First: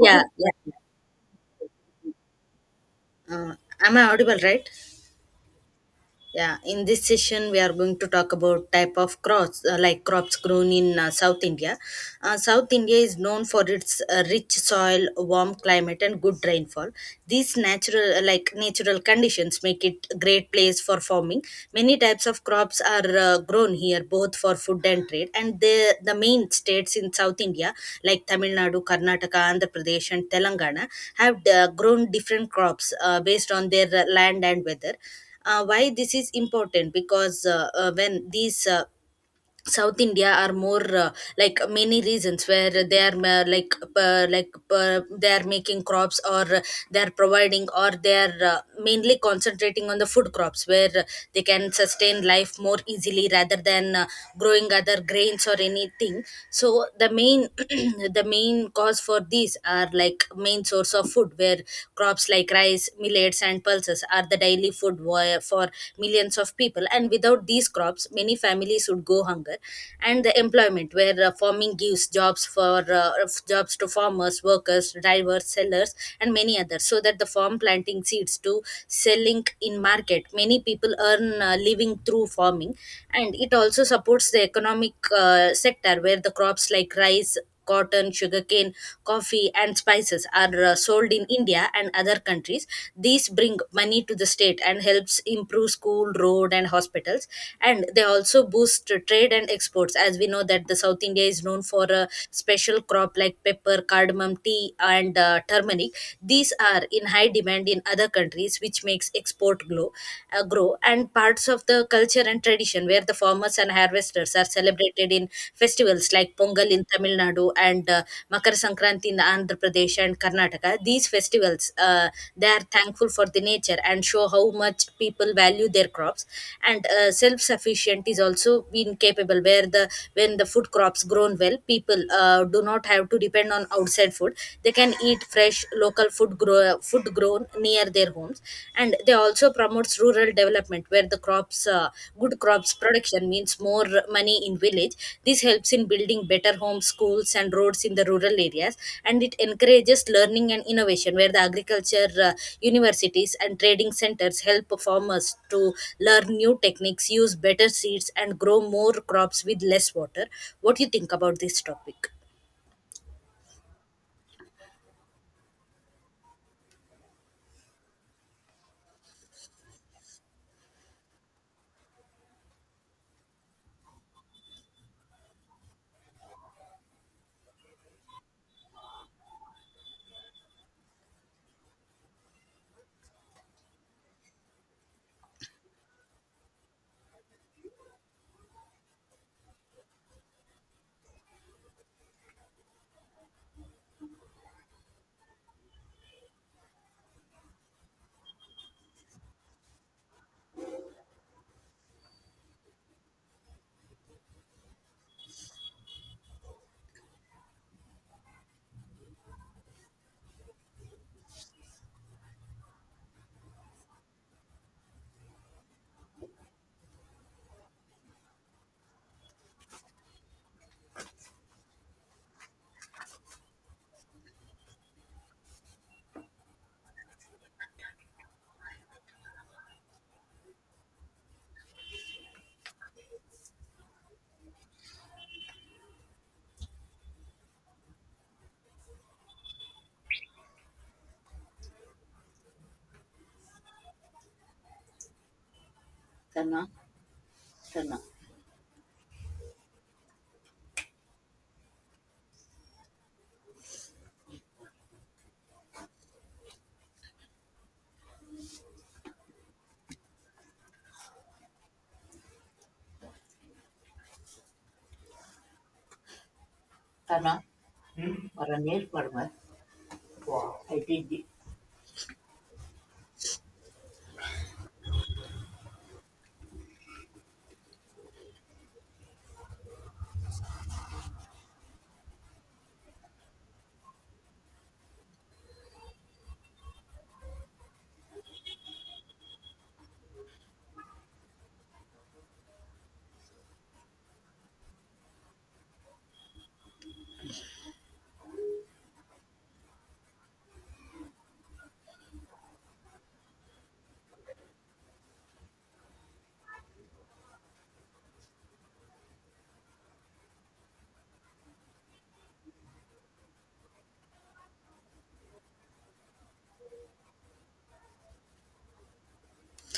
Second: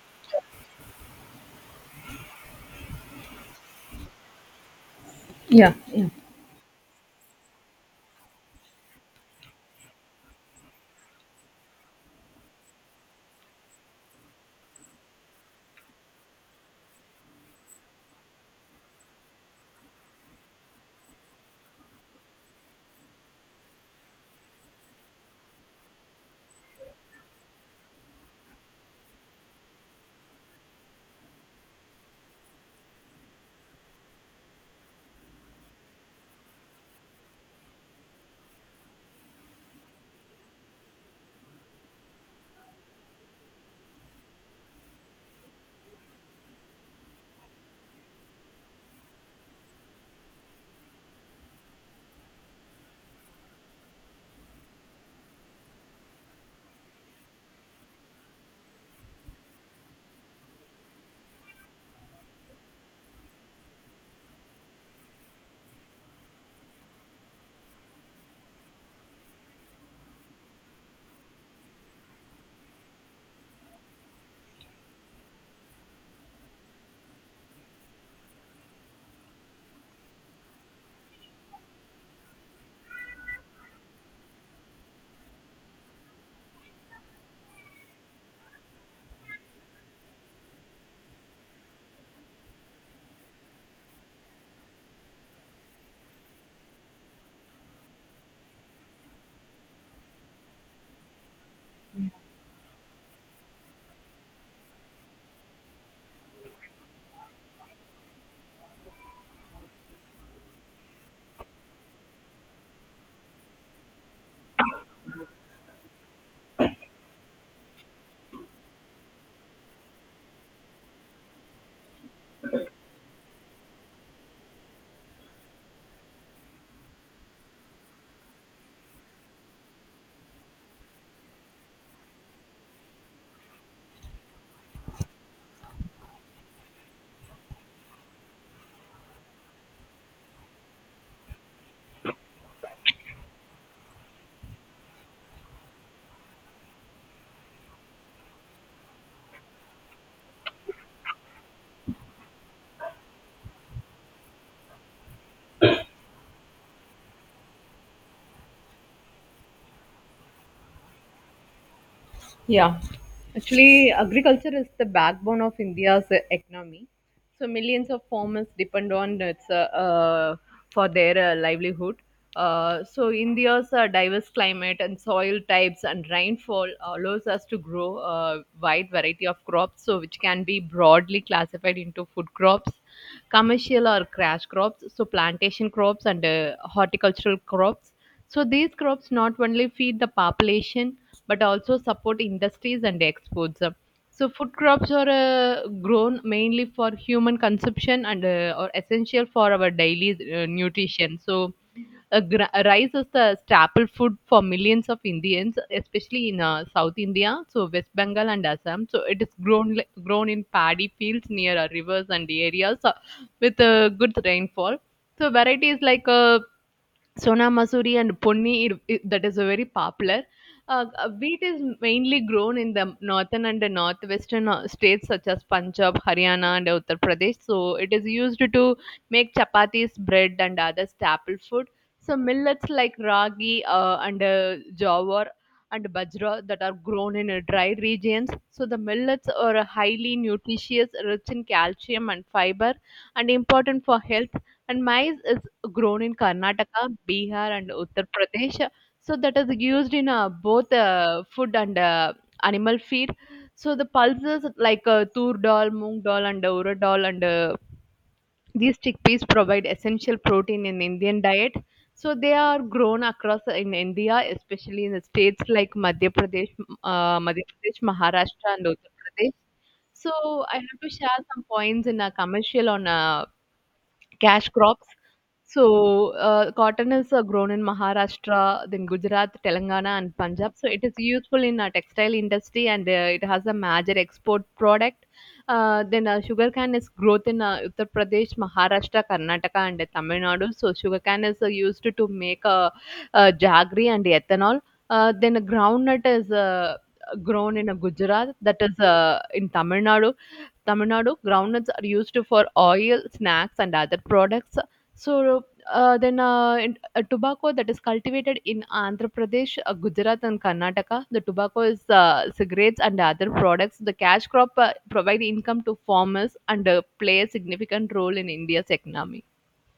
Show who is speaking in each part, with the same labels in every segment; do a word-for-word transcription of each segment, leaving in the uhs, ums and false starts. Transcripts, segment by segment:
Speaker 1: Yeah, yeah. Uh, am I audible, right?
Speaker 2: Yeah, yeah.
Speaker 1: Yeah, in this session, we are going to talk about type of crops, uh, like crops grown in uh, South India. Uh, South India is known for its uh, rich soil, warm climate, and good rainfall. These natural, uh, like natural conditions, make it a great place for farming. Many types of crops are uh, grown here, both for food and trade. And the the main states in South India, like Tamil Nadu, Karnataka, Andhra Pradesh, and Telangana, have uh, grown different crops uh, based on their uh, land and weather. Uh, why this is important, because uh, uh, when these uh, South India are more uh, like many reasons where they are ma- like uh, like uh, they are making crops, or uh, they are providing, or they are uh, mainly concentrating on the food crops where uh, they can sustain life more easily rather than uh, growing other grains or anything. So the main the main cause for these are like main source of food where crops like rice, millets, and pulses are the daily food wa- for millions of people, and without these crops many families would go hunger. And the employment, where uh, farming gives jobs for uh, jobs to farmers, workers, drivers, sellers, and many others, so that the farm, planting seeds to selling in market, many people earn uh, living through farming. And it also supports the economic uh, sector where the crops like rice, cotton, sugarcane, coffee, and spices are uh, sold in India and other countries. These bring money to the state and helps improve school, road, and hospitals. And they also boost uh, trade and exports, as we know that the South India is known for a special crop like pepper, cardamom, tea, and uh, turmeric. These are in high demand in other countries, which makes export grow, uh, grow. And parts of the culture and and tradition, where the farmers and harvesters are celebrated in festivals like Pongal in Tamil Nadu and uh, Makar Sankranti in Andhra Pradesh and Karnataka. These festivals, uh, they are thankful for the nature and show how much people value their crops. And uh, self-sufficient is also been capable, where the when the food crops grown well, people uh, do not have to depend on outside food. They can eat fresh local food grow food grown grown near their homes. And they also promotes rural development, where the crops, uh, good crops production means more money in village. This helps in building better homes, schools, and roads in the rural areas. And it encourages learning and innovation, where the agriculture uh, universities and trading centers help farmers to learn new techniques, use better seeds, and grow more crops with less water. What do you think about this topic?
Speaker 2: Yeah, actually, agriculture is the backbone of India's uh, economy. So millions of farmers depend on its uh, uh, for their uh, livelihood. Uh, so India's uh, diverse climate and soil types and rainfall allows us to grow a wide variety of crops, so which can be broadly classified into food crops, commercial or cash crops, so plantation crops and uh, horticultural crops. So these crops not only feed the population but also support industries and exports. So food crops are uh, grown mainly for human consumption and uh, are essential for our daily uh, nutrition. So uh, gra- rice is the staple food for millions of Indians, especially in uh, South India, so West Bengal and Assam. So it is grown li- grown in paddy fields near uh, rivers and areas uh, with uh, good rainfall. So varieties like uh, Sona Masuri and Ponni, it- it- that is a very popular. Uh, uh, wheat is mainly grown in the northern and the northwestern uh, states such as Punjab, Haryana, and Uttar Pradesh. So it is used to make chapatis, bread, and other staple food. So millets like ragi uh, and uh, jawar and bajra that are grown in uh, dry regions. So the millets are highly nutritious, rich in calcium and fiber, and important for health, and maize is grown in
Speaker 1: Karna,
Speaker 2: Karnataka, Bihar, and
Speaker 1: Karna,
Speaker 2: Uttar Pradesh. So that is used in uh, both uh, food and uh, animal feed. So the pulses like uh, tur dal, moong dal, and urad dal, and uh, these chickpeas provide essential protein in Indian diet. So they are grown across in India, especially in the states like Madhya Pradesh, uh,
Speaker 1: Karna,
Speaker 2: Madhya Pradesh, Maharashtra,
Speaker 1: or a
Speaker 2: and
Speaker 1: near
Speaker 2: Uttar
Speaker 1: farmer.
Speaker 2: Pradesh. So I have
Speaker 1: I
Speaker 2: to share
Speaker 1: did.
Speaker 2: some points in a commercial on uh, cash crops. So uh, cotton is uh, grown in Maharashtra, then Gujarat, Telangana, and Punjab. So it is useful in uh, textile industry, and uh, it has a major export product. Uh, then uh, sugarcane is growth in uh, Uttar Pradesh, Maharashtra, Karnataka, and uh, Tamil Nadu. So sugarcane is uh, used to make uh, uh, jaggery and ethanol. Uh, then groundnut is uh, grown in uh, Gujarat, that is uh, in Tamil Nadu Tamil Nadu, groundnuts are used for oil, snacks, and other products. So uh, then, uh, in, uh, Tobacco that is cultivated in Andhra Pradesh, uh, Gujarat, and Karnataka. The tobacco is uh, cigarettes and other products. The cash crop uh, provide income to farmers and uh, play a significant role in India's economy.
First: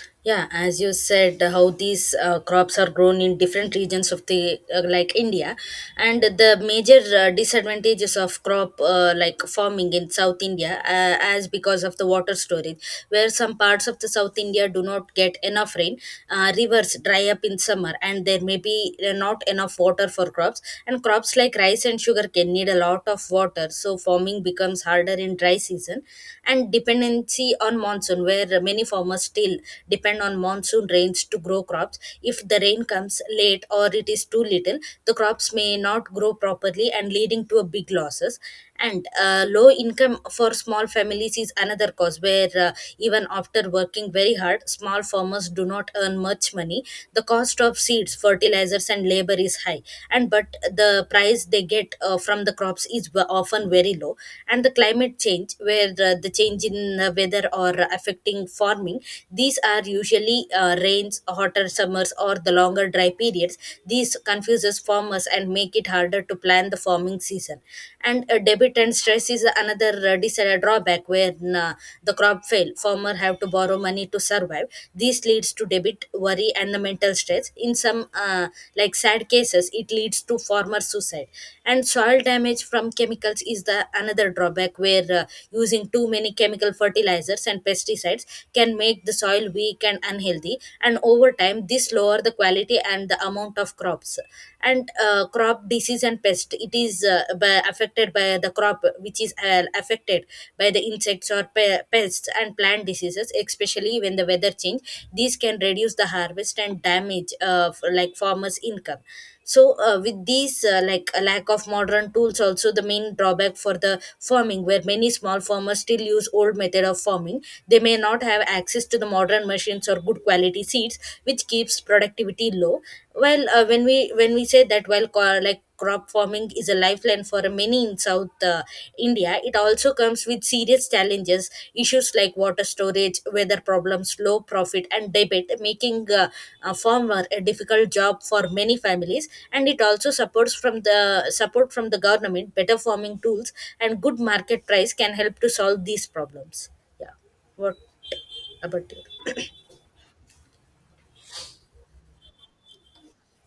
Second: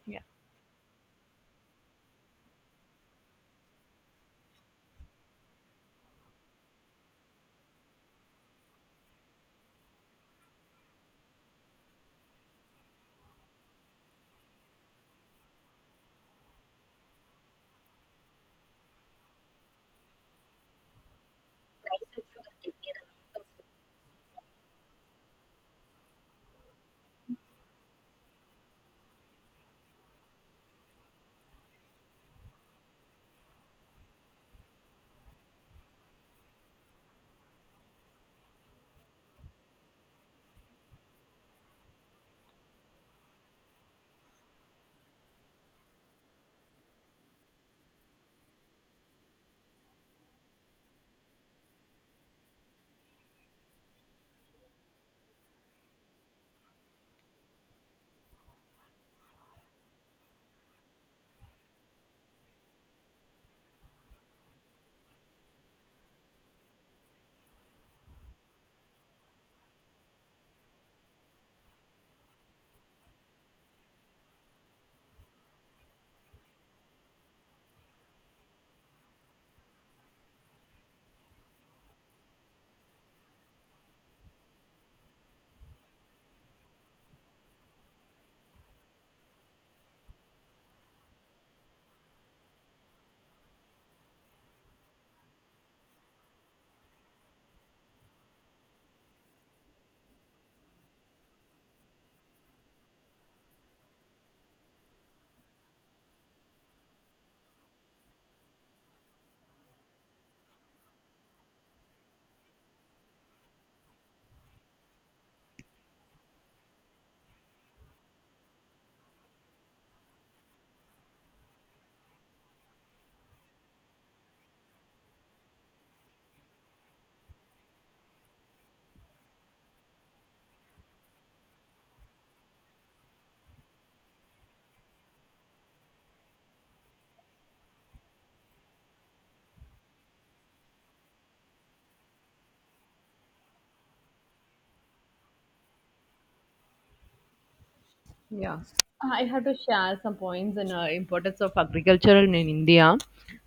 Speaker 2: Yeah.
Speaker 1: Yeah, as you said, how these uh, crops are grown in different regions of the uh, like India, and the major uh, disadvantages of crop uh, like farming in South India, uh, as because of the water storage, where some parts of the South India do not get enough rain. Uh, rivers dry up in summer, and there may be uh, not enough water for crops, and crops like rice and sugar can need a lot of water, so farming becomes harder in dry season. And dependency on monsoon, where many farmers still depend on monsoon rains to grow crops. If the rain comes late or it is too little, the crops may not grow properly and leading to a big losses. And uh, low income for small families is another cause where uh, even after working very hard, small farmers do not earn much money. The cost of seeds, fertilizers, and labor is high, and but the price they get uh, from the crops is ve- often very low. And the climate change, where uh, the change in uh, weather or affecting farming, these are usually uh, rains, hotter summers, or the longer dry periods. These confuses farmers and make it harder to plan the farming season. And a debit and stress is another uh, dis- uh, drawback where uh, the crop fail. Farmer have to borrow money to survive. This leads to debit, worry, and the mental stress. In some uh, like sad cases, it leads to farmer suicide. And soil damage from chemicals is the another drawback where uh, using too many chemical fertilizers and pesticides can make can make the soil weak and unhealthy. And over time this lower the quality and the amount of crops. And uh, crop disease and pest, it is uh, by, affected by the crop, which is uh, affected by the insects or pe- pests and plant diseases, especially when the weather change, these can reduce the harvest and damage uh, f- like farmers income. So uh, with these uh, like a lack of modern tools also the main drawback for the farming, where many small farmers still use old method of farming. They may not have access to the modern machines or good quality seeds, which keeps productivity low. Well, uh, when we when we say that, well co- like crop farming is a lifeline for many in south uh, india, it also comes with serious challenges, issues like water storage, weather problems, low profit, and debt, making uh, a farmer a difficult job for many families. And it also supports from the support from the government, better farming tools and good market price can help to solve these problems. Yeah. What
Speaker 2: Yeah,
Speaker 1: about
Speaker 2: I
Speaker 1: you?
Speaker 2: have to share some points in uh, importance of agriculture in, in India.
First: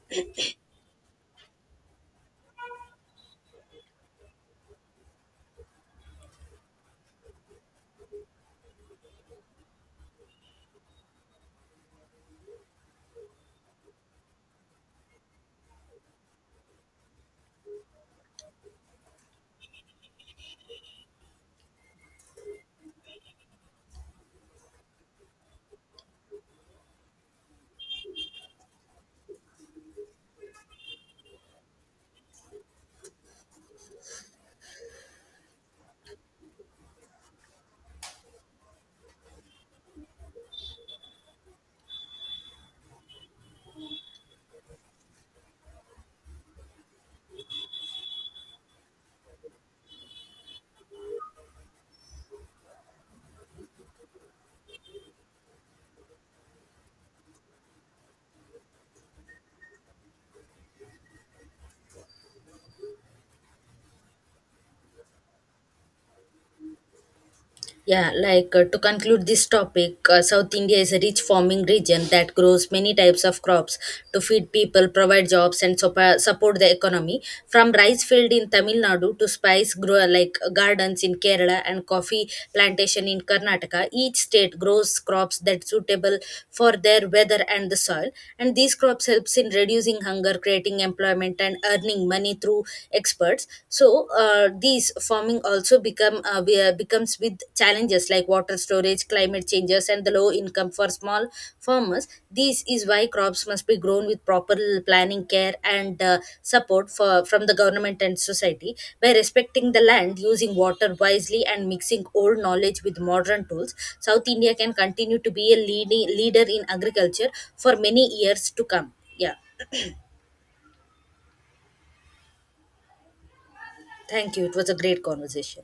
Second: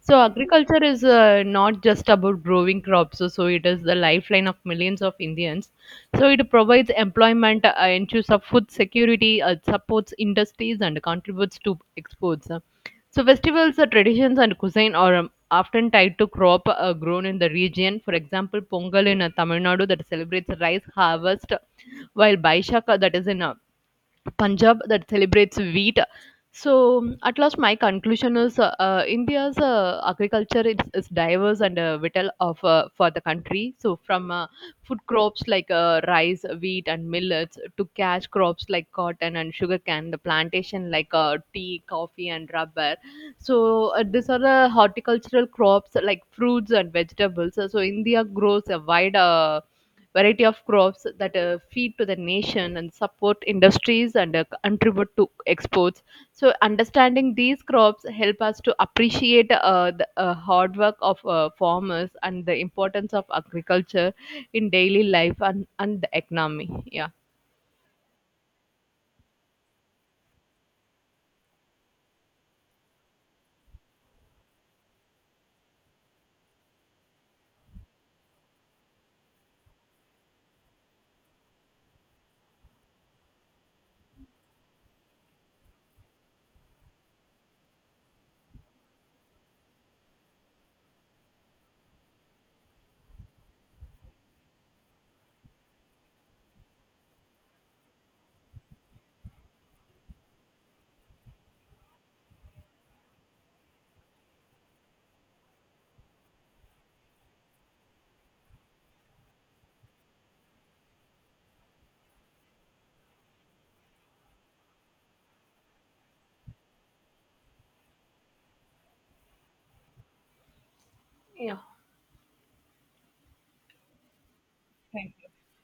Speaker 2: So agriculture is uh, not just about growing crops, so, so it is the lifeline of millions of Indians. So it provides employment, uh, ensures of food security, uh, supports industries, and contributes to exports. So festivals, uh, traditions, and cuisine are um, often tied to crop uh, grown in the region. For example, Pongal in uh, Tamil Nadu that celebrates rice harvest, while Baishaka that is in uh, Punjab that celebrates wheat. So, at last, my conclusion is uh, uh, India's uh, agriculture is, is diverse and uh, vital of uh, for the country. So, from uh, food crops like uh, rice, wheat, and millets to cash crops like cotton and sugarcane, the plantation like uh, tea, coffee, and rubber. So, uh, these are the horticultural crops like fruits and vegetables. So, India grows a wide uh, variety of crops that uh, feed to the nation and support industries and uh, contribute to exports. So understanding these crops help us to appreciate uh, the uh, hard work of uh, farmers and the importance of agriculture in daily life and, and the economy. Yeah.
Speaker 1: Yeah, like uh, to conclude this topic, uh, South India is a rich farming region that grows many types of crops to feed people, provide jobs, and sup- support the economy. From rice field in Tamil Nadu to spice grow like gardens in Kerala and coffee plantation in Karnataka, each state grows crops that suitable for their weather and the soil. And these crops helps in reducing hunger, creating employment, and earning money through experts. So uh, these farming also become uh, be- uh, becomes with challenges like water storage, climate changes, and the low income for small farmers. This is why crops must be grown with proper planning, care, and uh, support for from the government and society. By respecting the land, using water wisely, and mixing old knowledge with modern tools, south india can continue to be a leading leader in agriculture for many years to come. Yeah,
Speaker 2: Yeah.
Speaker 1: thank you, it was a great conversation.